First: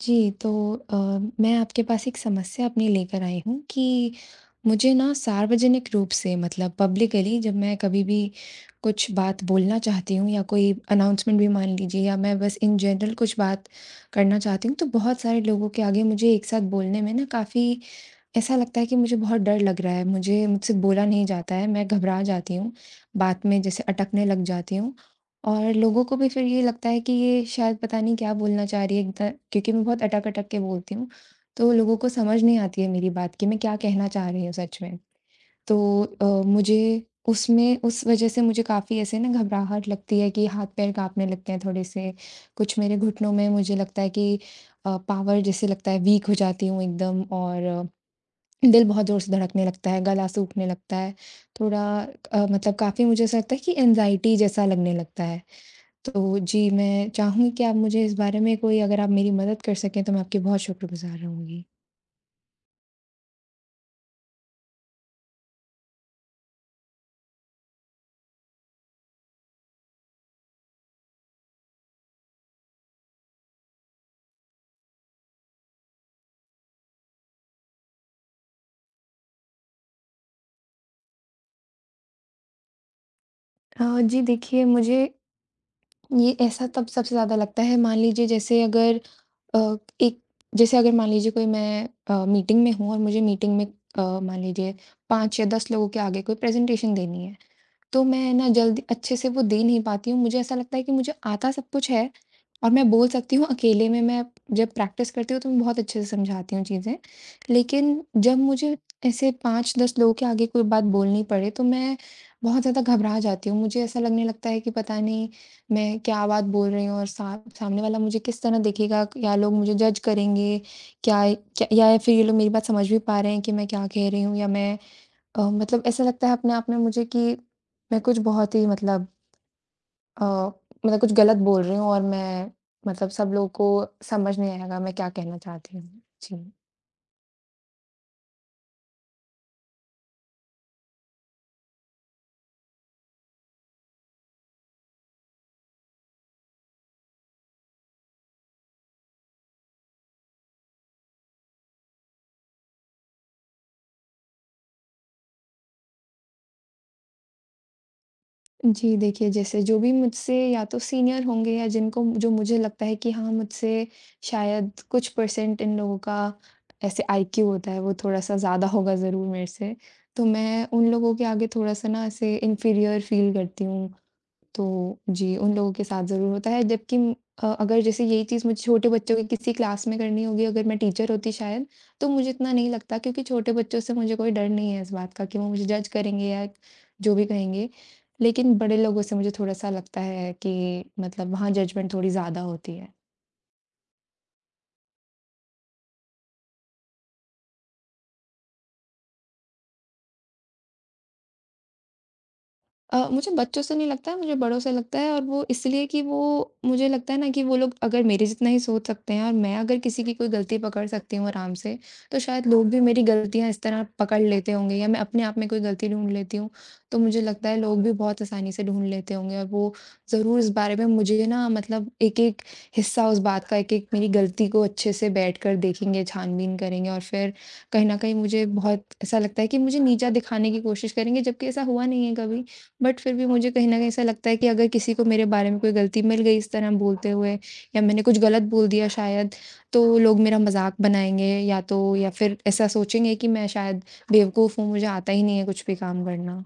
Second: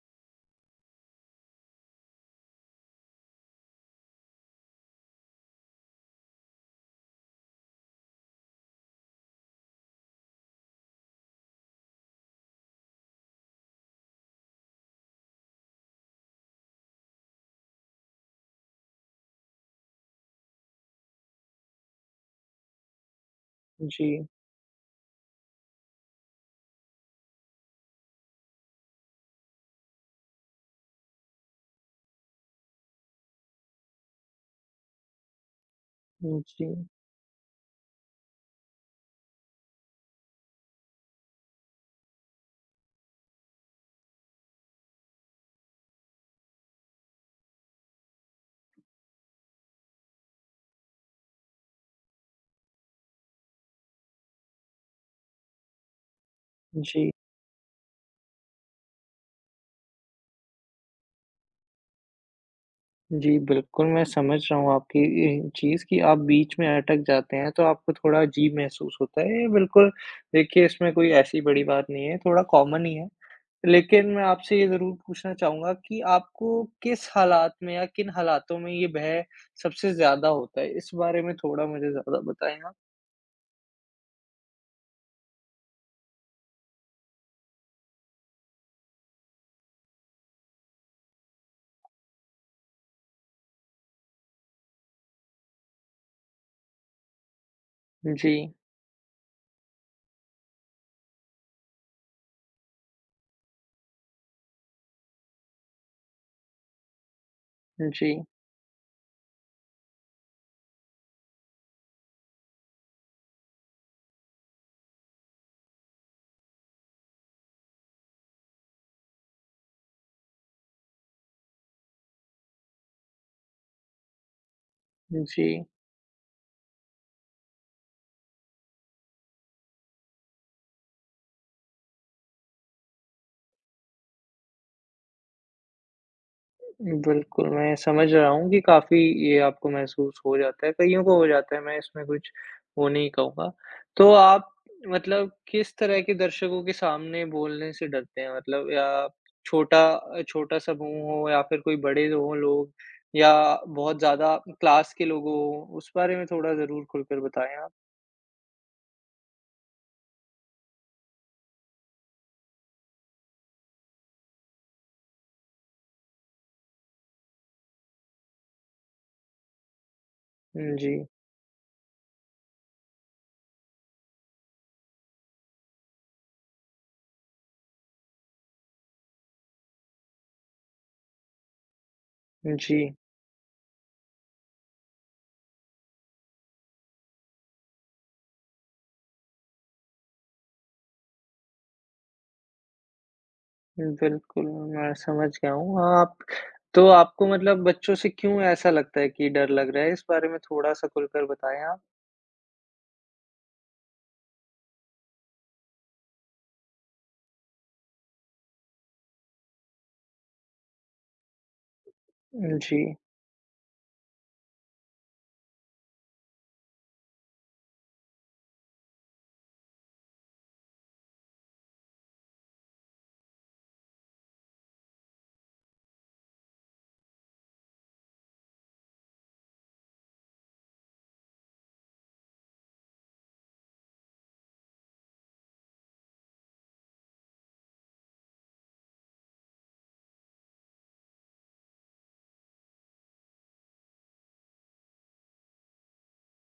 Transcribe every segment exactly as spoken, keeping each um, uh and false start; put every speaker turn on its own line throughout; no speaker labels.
जी, तो अ, मैं आपके पास एक समस्या अपनी लेकर आई हूँ कि मुझे ना सार्वजनिक रूप से मतलब पब्लिकली जब मैं कभी भी कुछ बात बोलना चाहती हूँ या कोई अनाउंसमेंट भी मान लीजिए या मैं बस इन जनरल कुछ बात करना चाहती हूँ तो बहुत सारे लोगों के आगे मुझे एक साथ बोलने में ना काफ़ी ऐसा लगता है कि मुझे बहुत डर लग रहा है, मुझे मुझसे बोला नहीं जाता है मैं घबरा जाती हूँ, बात में जैसे अटकने
जी।
लग जाती हूँ। और लोगों को भी फिर ये लगता है कि ये शायद पता नहीं क्या बोलना चाह रही है एक ध क्योंकि मैं बहुत अटक-अटक के बोलती हूँ तो लोगों को समझ नहीं आती है मेरी बात, कि मैं क्या कहना चाह रही हूँ सच में? तो अ,
हुँ, जी।
मुझे उसमें उस वज़ह से मुझे काफ़ी ऐसे ना घबराहट लगती है कि हाथ-पैर काँपने लगते हैं थोड़े-से, कुछ मेरे घुटनों में मुझे लगता है कि अ, पॉवर जैसे लगता है वीक हो जाती हूँ एकदम और दिल बहुत जोर-से धड़कने लगता है, गला सूखने लगता है, थोड़ा अ, मतलब काफ़ी मुझे ऐसा लगता है कि एंग्जायटी जैसा लगने लगता है। तो जी, मैं
जी।
चाहूँगी कि आप मुझे इस बारे में कोई अगर आप मेरी मदद कर सकें तो मैं आपकी बहुत शुक्रगुज़ार रहूँगी।
जी, बिल्कुल, मैं समझ रहा हूँ आपकी ये चीज़ कि आप बीच में अटक जाते हैं तो आपको थोड़ा अजीब महसूस होता है। ये बिल्कुल देखिए इसमें कोई ऐसी बड़ी बात नहीं है, थोड़ा कॉमन ही है। लेकिन मैं आपसे ये ज़रूर पूछना चाहूँगा कि आपको किस हालात में या किन हालातों में ये भय सबसे ज़्यादा होता है? इस बारे में थोड़ा मुझे ज़्यादा बताएँ आप।
अ, जी देखिए मुझे ये ऐसा तब सबसे ज़्यादा लगता है, मान लीजिए जैसे अगर अ, एक जैसे अगर मान लीजिए कोई मैं अ, मीटिंग में हूँ और मुझे मीटिंग में अ, मान लीजिए पाँच या दस लोगों के आगे कोई प्रेज़ेन्टेशन देनी है। तो मैं ना
जी।
जल्दी अच्छे से वो दे नहीं पाती हूँ। मुझे ऐसा लगता है कि मुझे आता सब कुछ है और मैं बोल सकती हूँ अकेले में मैं जब प्रैक्टिस करती हूँ तो मैं बहुत अच्छे से समझाती हूँ चीज़ें। लेकिन
जी।
जब मुझे ऐसे पाँच दस लोगों के आगे कोई बात बोलनी पड़े, तो मैं बहुत ज़्यादा घबरा जाती हूँ। मुझे ऐसा लगने लगता है कि पता नहीं मैं क्या बात बोल रही हूँ और सा सामने वाला मुझे किस तरह देखेगा। क्या लोग मुझे जज करेंगे क्या क या फिर ये लोग मेरी बात समझ भी पा रहे हैं कि मैं क्या कह रही हूँ या मैं अ,
जी।
मतलब ऐसा लगता है अपने आप में मुझे कि मैं कुछ बहुत ही मतलब अ, मतलब कुछ गलत बोल रही हूँ और मैं मतलब सब लोगों को समझ नहीं आएगा मैं क्या कहना चाहती हूँ। जी।
बिल्कुल, मैं समझ रहा हूँ कि काफ़ी ये आपको महसूस हो जाता है, कइयों को हो जाता है, मैं इसमें कुछ वो नहीं कहूँगा। तो आप मतलब किस तरह के दर्शकों के सामने बोलने से डरते हैं? मतलब या छोटा अ, छोटा समूह हो या फिर कोई बड़े हो लोग या बहुत ज़्यादा क्लास के लोग हो? उस बारे में थोड़ा ज़रूर खुलकर बताएँ आप।
जी, देखिए जैसे जो भी मुझसे या तो सीनियर होंगे या जिनको जो मुझे लगता है कि हाँ, मुझसे शायद कुछ परसेंट इन लोगों का ऐसे आईक्यू होता है वो थोड़ा-सा ज़्यादा होगा ज़रूर मेरे से तो मैं,
हुँ,
उन
जी।
लोगों के आगे थोड़ा-सा ना ऐसे इन्फीरियर फ़ील करती हूँ। तो जी, उन लोगों के साथ ज़रूर होता है जबकि अ, अगर जैसे यही चीज़ मुझे छोटे बच्चों की किसी क्लास में करनी होगी अगर मैं टीचर होती शायद, तो मुझे इतना नहीं
जी।
लगता क्योंकि छोटे बच्चों से मुझे कोई डर नहीं है इस बात का कि वो मुझे जज करेंगे या जो भी कहेंगे, लेकिन बड़े लोगों से मुझे थोड़ा-सा लगता है कि मतलब वहाँ जजमेंट थोड़ी ज़्यादा होती है।
बिल्कुल, मैं समझ गया हूँ आप तो आपको मतलब बच्चों से क्यों ऐसा लगता है कि डर लग रहा है? इस बारे में थोड़ा सा खुलकर बताएँ आप।
अ, मुझे बच्चों से नहीं लगता है मुझे बड़ों से लगता है और वो इसलिए कि वो, मुझे लगता है ना कि वो लोग अगर मेरे जितना ही सोच सकते हैं और मैं अगर किसी की कोई गलती पकड़ सकती हूँ आराम से, तो शायद लोग भी
जी।
मेरी गलतियाँ इस तरह पकड़ लेते होंगे या मैं अपने आप में कोई गलती ढूँढ लेती हूँ, तो मुझे लगता है लोग भी बहुत आसानी से ढूँढ लेते होंगे और वो ज़रूर इस बारे में मुझे ना मतलब एक एक हिस्सा उस बात का एक एक मेरी गलती को अच्छे से बैठकर देखेंगे छानबीन करेंगे और फिर, कहीं न कहीं मुझे बहुत ऐसा लगता है कि मुझे नीचा दिखाने की कोशिश करेंगे। जबकि ऐसा हुआ नहीं है कभी बट फिर भी मुझे कहीं न कहीं ऐसा लगता है कि अगर किसी को मेरे बारे में कोई गलती मिल गई इस तरह बोलते हुए या मैंने कुछ गलत बोल दिया शायद तो लोग मेरा मजाक बनाएँगे या तो या फिर ऐसा सोचेंगे कि मैं शायद बेवकूफ हूँ मुझे आता ही नहीं है कुछ भी काम करना।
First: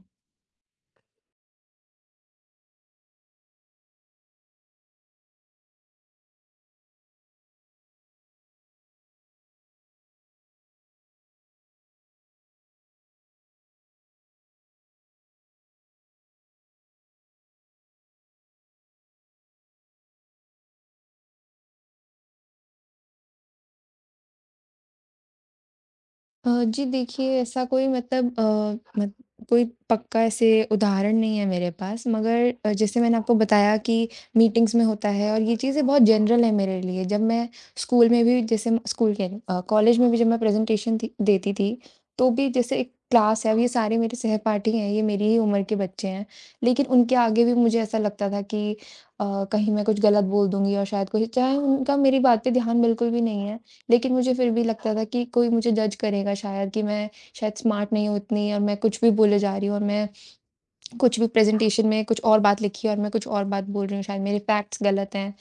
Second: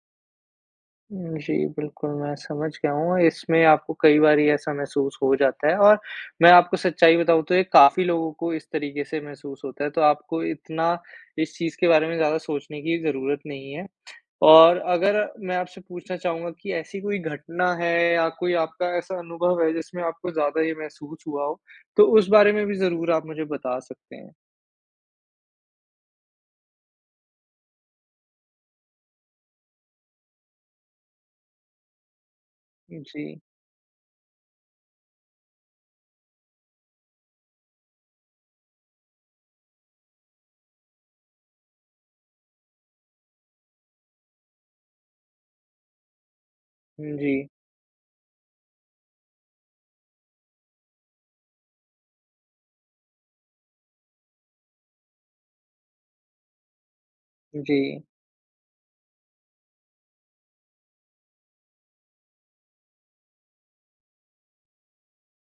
जी, बिल्कुल, मैं समझ गया हूँ इसमें आपको कई बार ही ऐसा महसूस हो जाता है और मैं आपको सच्चाई बताऊँ तो ये काफ़ी लोगों को इस तरीके से महसूस होता है तो आपको इतना इस चीज़ के बारे में ज़्यादा सोचने की ज़रूरत नहीं है और अगर मैं आपसे पूछना चाहूँगा कि ऐसी कोई घटना है या कोई आपका ऐसा अनुभव है जिसमें आपको ज़्यादा ये महसूस हुआ हो, तो उस बारे में भी ज़रूर आप मुझे बता सकते हैं?
अ, जी देखिए ऐसा कोई मतलब अ, म कोई पक्का ऐसे उदाहरण नहीं है मेरे पास। मगर अ, जैसे मैंने आपको
जी।
बताया कि मीटिंग्स में होता है और ये चीज़ें बहुत जनरल है मेरे लिए। जब मैं स्कूल में भी जैसे मैं स्कूल कह रही हूँ अ, कॉलेज में भी जब मैं प्रेज़न्टैशन थी देती थी, तो भी जैसे एक क्लास है अब ये सारे मेरे सहपाठी हैं, ये मेरी ही उम्र के बच्चे हैं। लेकिन उनके
उम,
आगे
जी।
भी मुझे ऐसा लगता था कि अ, कहीं मैं कुछ गलत बोल दूँगी और शायद कोई चाहे उनका मेरी बात पे ध्यान बिल्कुल भी नहीं है। लेकिन मुझे फिर भी लगता था कि कोई मुझे जज करेगा शायद कि मैं शायद स्मार्ट
जी।
नहीं हूँ उतनी और मैं कुछ भी बोले जा रही हूँ और मैं कुछ भी प्रेज़न्टैशन में कुछ और बात लिखी है और मैं कुछ और बात बोल रही हूँ, शायद मेरी फैक्ट्स गलत हैं।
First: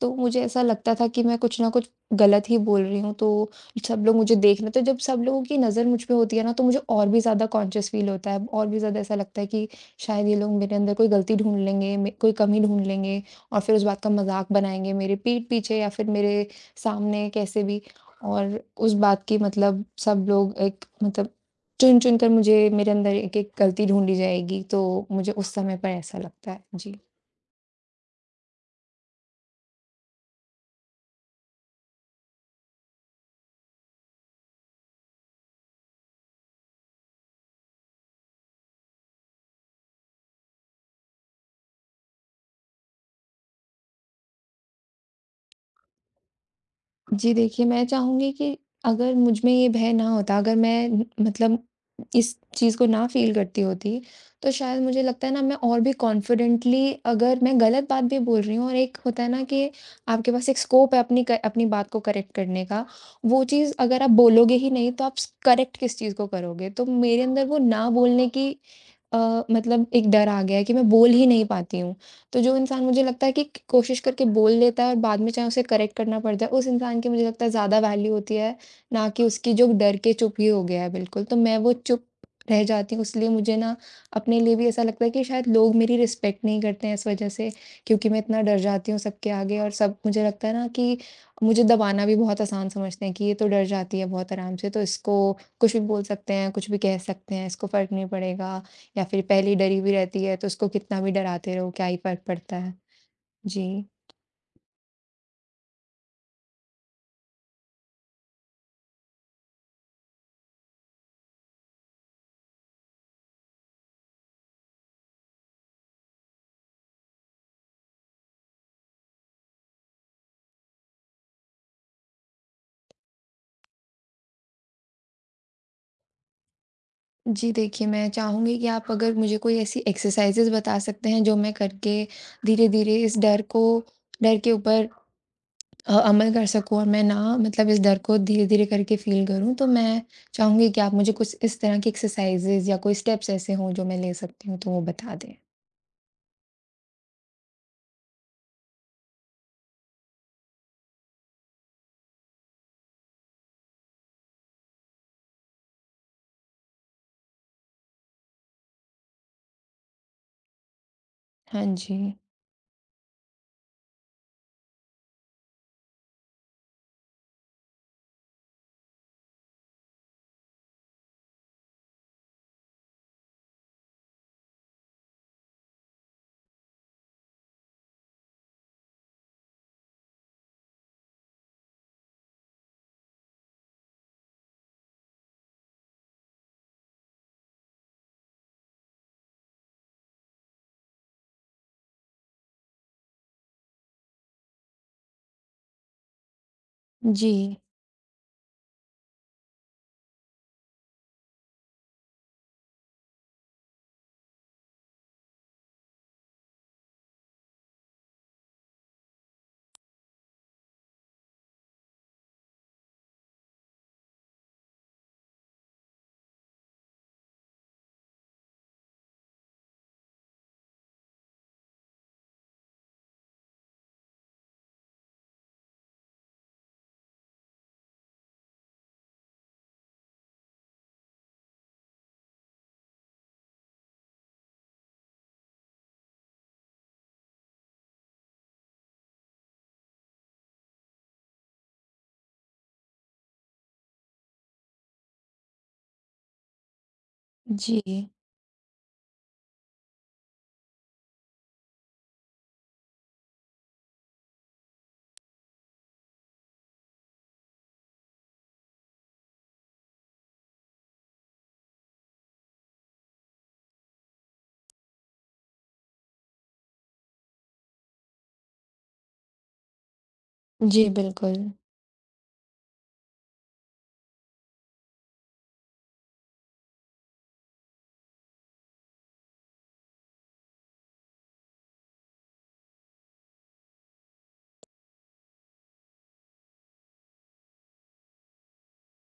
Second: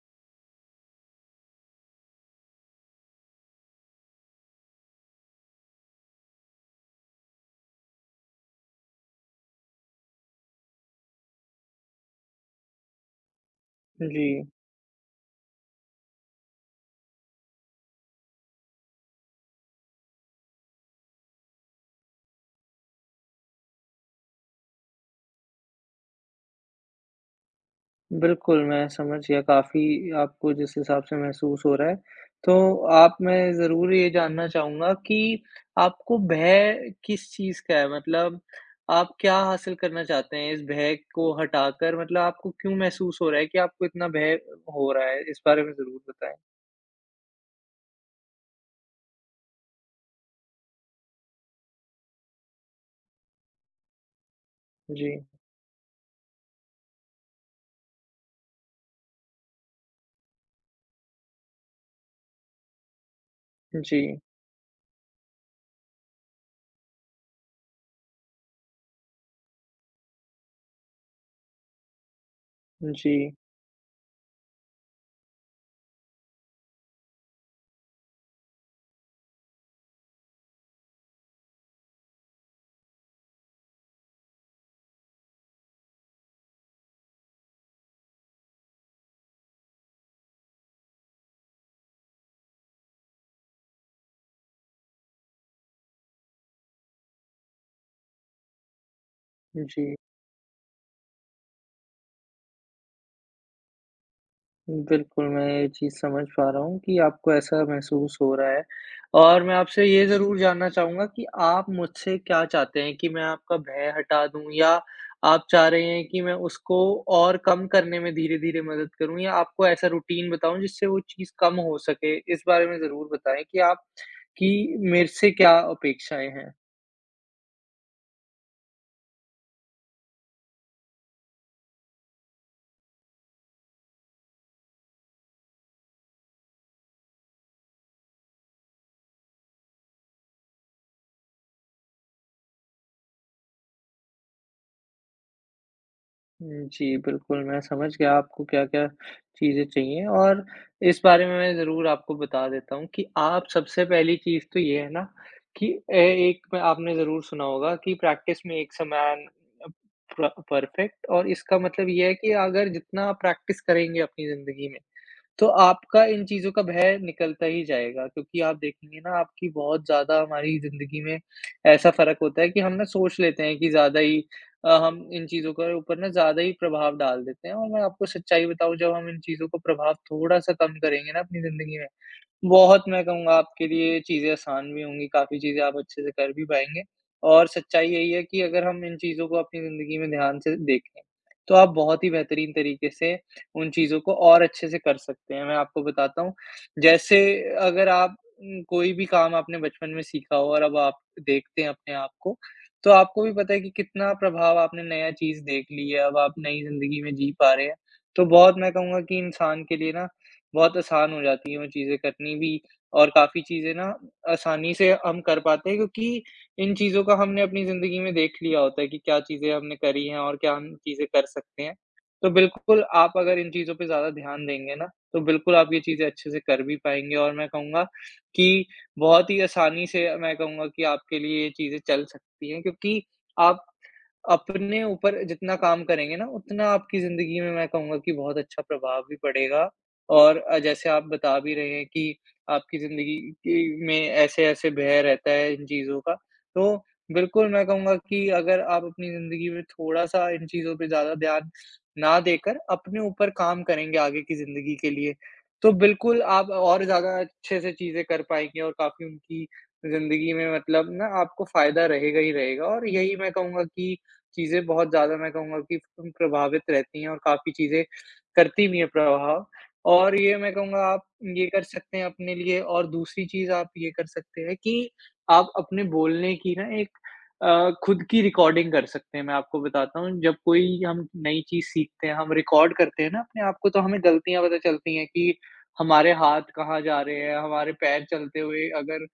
तो मुझे ऐसा लगता था कि मैं कुछ ना कुछ गलत ही बोल रही हूँ, तो सब लोग मुझे देख रहे तो जब सब लोगों की नज़र मुझ पे होती है ना तो मुझे और भी ज़्यादा कॉन्शियस फील होता है और भी ज़्यादा ऐसा लगता है कि शायद ये लोग मेरे अंदर कोई गलती ढूँढ लेंगे, म कोई कमी ढूँढ लेंगे और फिर उस बात का
जी।
मजाक बनाएँगे मेरे पीठ पीछे या फिर मेरे सामने कैसे भी और उस बात की मतलब सब लोग एक मतलब चुन चुनकर मुझे मेरे अंदर एक एक गलती ढूँढी जाएगी, तो मुझे उस समय पर ऐसा लगता है। जी
बिल्कुल मैं समझ गया, काफ़ी आपको जिस हिसाब से महसूस हो रहा है। तो आप मैं ज़रूर ये जानना चाहूँगा कि आपको भय किस चीज़ का है? मतलब आप क्या हासिल करना चाहते हैं इस भय को हटाकर मतलब आपको क्यों महसूस हो रहा है कि आपको इतना भय हो रहा है? इस बारे में ज़रूर बताएँ।
जी, देखिए, मैं चाहूँगी कि अगर मुझमें ये भय ना होता, अगर मैं मतलब इस चीज़ को ना फ़ील करती होती तो शायद मुझे
जी।
लगता है ना मैं और भी कॉन्फिडेंटली अगर मैं गलत बात भी बोल रही हूँ और एक होता है ना कि आपके पास एक स्कोप है अपनी क अपनी बात को करेक्ट करने का। वो चीज़ अगर आप
जी।
बोलोगे ही नहीं, तो आप करेक्ट किस चीज़ को करोगे, तो मेरे अंदर वो ना बोलने की अ, मतलब एक डर आ गया है कि मैं बोल ही नहीं पाती हूँ। तो जो इंसान मुझे लगता है
जी।
कि क कोशिश करके बोल लेता है और बाद में चाहे उसे करेक्ट करना पड़ जाए, उस इंसान की मुझे लगता है ज़्यादा वैल्यू होती है ना कि उसकी जो डर के चुप ही हो गया है बिल्कुल। तो मैं वो चुप रह जाती हूँ, इसलिए मुझे ना अपने लिए भी ऐसा लगता है कि शायद लोग मेरी रिस्पेक्ट नहीं करते हैं इस वजह से क्योंकि मैं इतना डर जाती हूँ सबके आगे और सब मुझे लगता है ना कि मुझे दबाना भी बहुत आसान समझते हैं कि ये तो डर जाती है बहुत आराम से तो इसको कुछ भी बोल सकते हैं, कुछ भी कह सकते हैं, इसको फ़र्क नहीं पड़ेगा या फिर पहले ही डरी हुई
जी।
रहती है, तो उसको कितना भी डराते रहो क्या ही फ़र्क पड़ता है। जी।
बिल्कुल, मैं ये चीज़ समझ पा रहा हूँ कि आपको ऐसा महसूस हो रहा है और मैं आपसे ये ज़रूर जानना चाहूँगा कि आप मुझसे क्या चाहते हैं कि मैं आपका भय हटा दूँ या आप चाह रहे हैं कि मैं उसको और कम करने में धीरे-धीरे मदद करूँ? या आपको ऐसा रूटीन बताऊँ जिससे वो चीज़ कम हो सके? इस बारे में ज़रूर बताएँ कि आप की मेरे से क्या अपेक्षाएँ हैं?
जी देखिए, मैं चाहूँगी कि आप अगर मुझे कोई ऐसी एक्सरसाइज़िज़ बता सकते हैं जो मैं करके धीरे-धीरे इस डर को डर के ऊपर अ, अमल कर सकूँ और मैं ना मतलब इस डर को धीरे-धीरे करके फील करूँ तो मैं चाहूँगी कि आप मुझे कुछ इस तरह की एक्सरसाइज़िज़ या कोई स्टेप्स ऐसे हो जो मैं ले सकती हूँ तो वो बता दें।
हुँ, जी बिल्कुल मैं समझ गया आपको क्या-क्या चीज़ें चाहिए और इस बारे में मैं ज़रूर आपको बता देता हूँ कि आप सबसे पहली चीज़ तो ये है ना कि ऐ एक आपने ज़रूर सुना होगा कि practice makes a man a प परफेक्ट और इसका
हाँ
मतलब यह है
जी।
कि अगर जितना प्रैक्टिस करेंगे अपनी ज़िंदगी में तो आपका इन चीज़ों का भय निकलता ही जाएगा क्योंकि आप देखेंगे ना आपकी बहुत ज़्यादा हमारी ज़िंदगी में ऐसा फ़र्क होता है कि हम ना सोच लेते हैं कि ज़्यादा ही अ, हम इन चीज़ों के ऊपर ना ज़्यादा ही प्रभाव डाल देते हैं और मैं आपको सच्चाई बताऊँ, जब हम इन चीज़ों को प्रभाव थोड़ा-सा कम करेंगे ना अपनी जिंदगी में, बहुत मैं कहूँगा आपके लिए चीज़ें आसान भी होंगी। काफ़ी चीज़ें आप अच्छे से कर भी पाएँगे और सच्चाई यही है कि अगर हम इन चीज़ों को अपनी ज़िंदगी में ध्यान से देखें, तो आप बहुत ही बेहतरीन तरीके से उन चीज़ों को और अच्छे से कर सकते हैं। मैं आपको बताता हूँ, जैसे
जी।
अगर आप उम, कोई भी काम आपने बचपन में सीखा हो और अब आप देखते हैं अपने आप को, तो आपको भी पता है कि कितना प्रभाव आपने नया चीज़ देख ली है। अब आप नई जिंदगी में जी पा रहे हैं, तो बहुत मैं कहूँगा कि इंसान के लिए ना बहुत आसान हो जाती है वो चीज़ें करनी भी और काफ़ी चीज़ें ना आसानी से हम कर पाते हैं क्योंकि इन चीज़ों को हमने अपनी ज़िंदगी में देख लिया होता है कि क्या चीज़ें हमने करी हैं और क्या हम चीज़ें कर सकते हैं। तो बिल्कुल आप अगर इन चीज़ों पे ज़्यादा ध्यान देंगे ना, तो बिल्कुल आप ये चीज़ें अच्छे से कर भी पाएँगे और मैं कहूँगा कि बहुत ही आसानी से मैं कहूँगा कि आपके लिए चीज़ें चल सकती हैं क्योंकि आप अपने ऊपर जितना काम करेंगे ना, उतना आपकी ज़िंदगी में मैं कहूँगा कि बहुत अच्छा प्रभाव भी पड़ेगा और अ, जैसे आप बता भी रहे हैं कि आपकी ज़िंदगी के में ऐसे-ऐसे भय रहता है इन चीज़ों का। तो बिल्कुल मैं कहूँगा
जी।
कि अगर आप अपनी ज़िंदगी में थोड़ा-सा इन चीज़ों पे ज़्यादा ध्यान ना देकर अपने ऊपर काम करेंगे आगे की ज़िंदगी के लिए, तो बिल्कुल आप और ज़्यादा अच्छे से चीज़ें कर पाएँगे और काफ़ी उनकी ज़िंदगी में मतलब ना आपको फ़ायदा रहेगा ही रहेगा और यही मैं कहूँगा कि चीज़ें बहुत ज़्यादा मैं कहूँगा कि उम प्रभावित रहती हैं और काफ़ी चीज़ें करती भी है प्रभाव और ये मैं कहूँगा
जी,
आप ये
बिल्कुल।
कर सकते हैं अपने लिए और दूसरी चीज़ आप ये कर सकते हैं कि आप अपने बोलने की ना एक अ, खुद की रिकॉर्डिंग कर सकते हैं, मैं आपको बताता हूँ जब कोई हम नई चीज़ सीखते हैं, हम रिकॉर्ड करते हैं ना अपने आप को तो हमें गलतियाँ पता चलती हैं कि हमारे हाथ कहाँ जा रहे हैं, हमारे पैर चलते हुए अगर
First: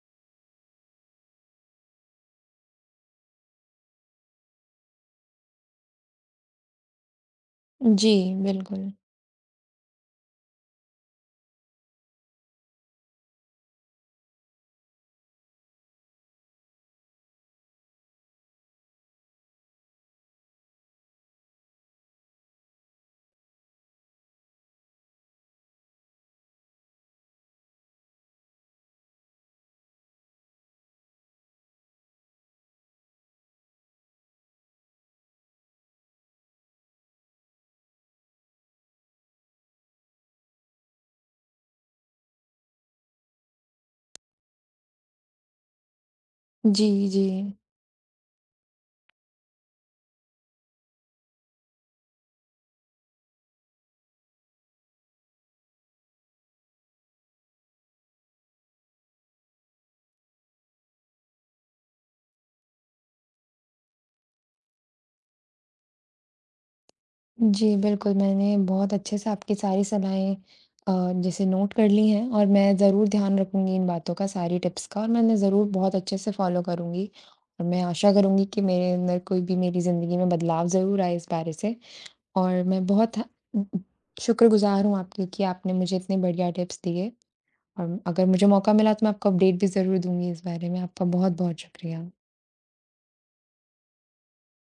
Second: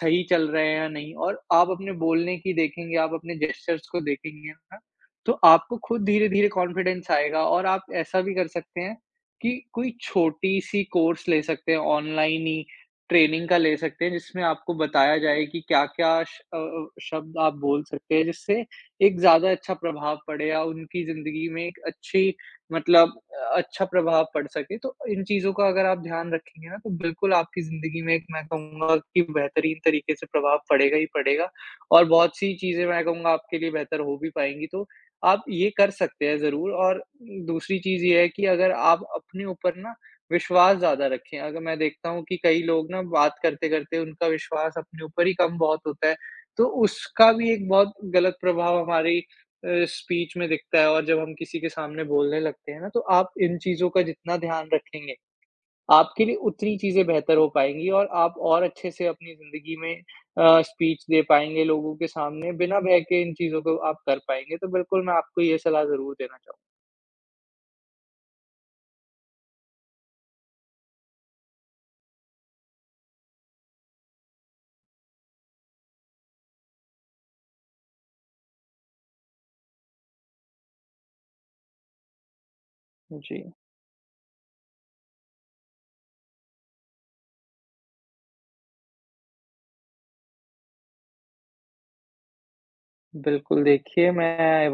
सही चल रहे हैं या नहीं, और आप अपने बोलने की देखेंगे, आप अपने जेस्चर्स को देखेंगे ना तो आपको खुद धीरे-धीरे कॉन्फिडेंस आएगा। और आप
जी,
ऐसा भी कर सकते
बिल्कुल।
हैं कि कोई छोटी सी कोर्स ले सकते हैं ऑनलाइन ही, ट्रेनिंग का ले सकते हैं जिसमें आपको बताया जाए कि क्या-क्या श अ, शब्द आप बोल सकते हैं जिससे एक ज़्यादा अच्छा प्रभाव पड़े या उनकी ज़िंदगी में एक अच्छी मतलब अ, अच्छा प्रभाव पड़ सके, तो इन चीज़ों का अगर आप ध्यान रखेंगे ना तो बिल्कुल आपकी ज़िंदगी में एक मैं कहूँगा कि बेहतरीन तरीके से प्रभाव पड़ेगा ही पड़ेगा और बहुत सी चीजें मैं कहूँगा आपके लिए बेहतर हो भी पाएँगी, तो आप ये कर सकते हैं ज़रूर और दूसरी चीज़ ये है कि अगर आप अपने ऊपर ना विश्वास ज़्यादा रखें। अगर मैं देखता हूँ कि कई लोग ना बात करते-करते उनका विश्वास अपने ऊपर ही कम बहुत होता है, तो
जी,
उसका भी
जी।
एक बहुत गलत प्रभाव हमारी अ, स्पीच में दिखता है और जब हम किसी के सामने बोलने लगते हैं ना तो आप इन चीज़ों का जितना ध्यान रखेंगे, आपके लिए उतनी चीज़ें बेहतर हो पाएँगी और आप और अच्छे से अपनी ज़िंदगी में अ, स्पीच दे पाएँगे लोगों के सामने। बिना भय के इन चीज़ों को आप कर पाएँगे तो बिल्कुल मैं आपको ये सलाह ज़रूर देना चाहूँगा।
जी बिल्कुल। मैंने बहुत अच्छे से आपकी सारी सलाहएँ अ, जैसे नोट कर ली हैं और मैं ज़रूर ध्यान रखूँगी इन बातों का, सारी टिप्स का और मैं इन्हें ज़रूर बहुत अच्छे से फॉलो करुँगी और मैं आशा करुँगी कि मेरे अंदर कोई भी मेरी ज़िंदगी में बदलाव ज़रूर आए इस बारे से और मैं बहुत थें
जी।
शुक्रगुजार हूँ आपकी कि आपने मुझे इतनी बढ़िया टिप्स दिए और अगर मुझे मौका मिला तो मैं आपको अपडेट भी ज़रूर दूँगी इस बारे में, आपका बहुत-बहुत शुक्रिया।
बिल्कुल, देखिए मैं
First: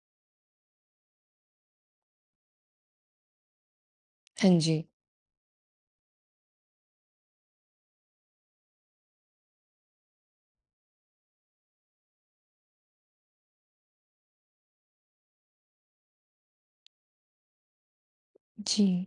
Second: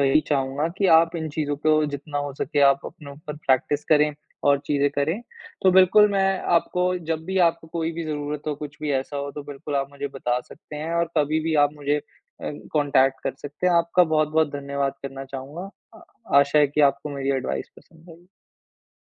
वही चाहूँगा कि आप इन चीज़ों को जितना हो सके आप अपने ऊपर प्रैक्टिस करें और
हाँ जी।
चीज़ें करें। तो बिल्कुल मैं आपको जब भी आपको कोई भी ज़रूरत हो, कुछ भी ऐसा हो तो बिल्कुल आप मुझे बता सकते हैं और कभी भी आप मुझे अ, कॉन्टैक्ट कर सकते हैं, आपका बहुत-बहुत धन्यवाद करना चाहूँगा। आशा है कि आपको मेरी एडवाइस पसंद आई।
जी।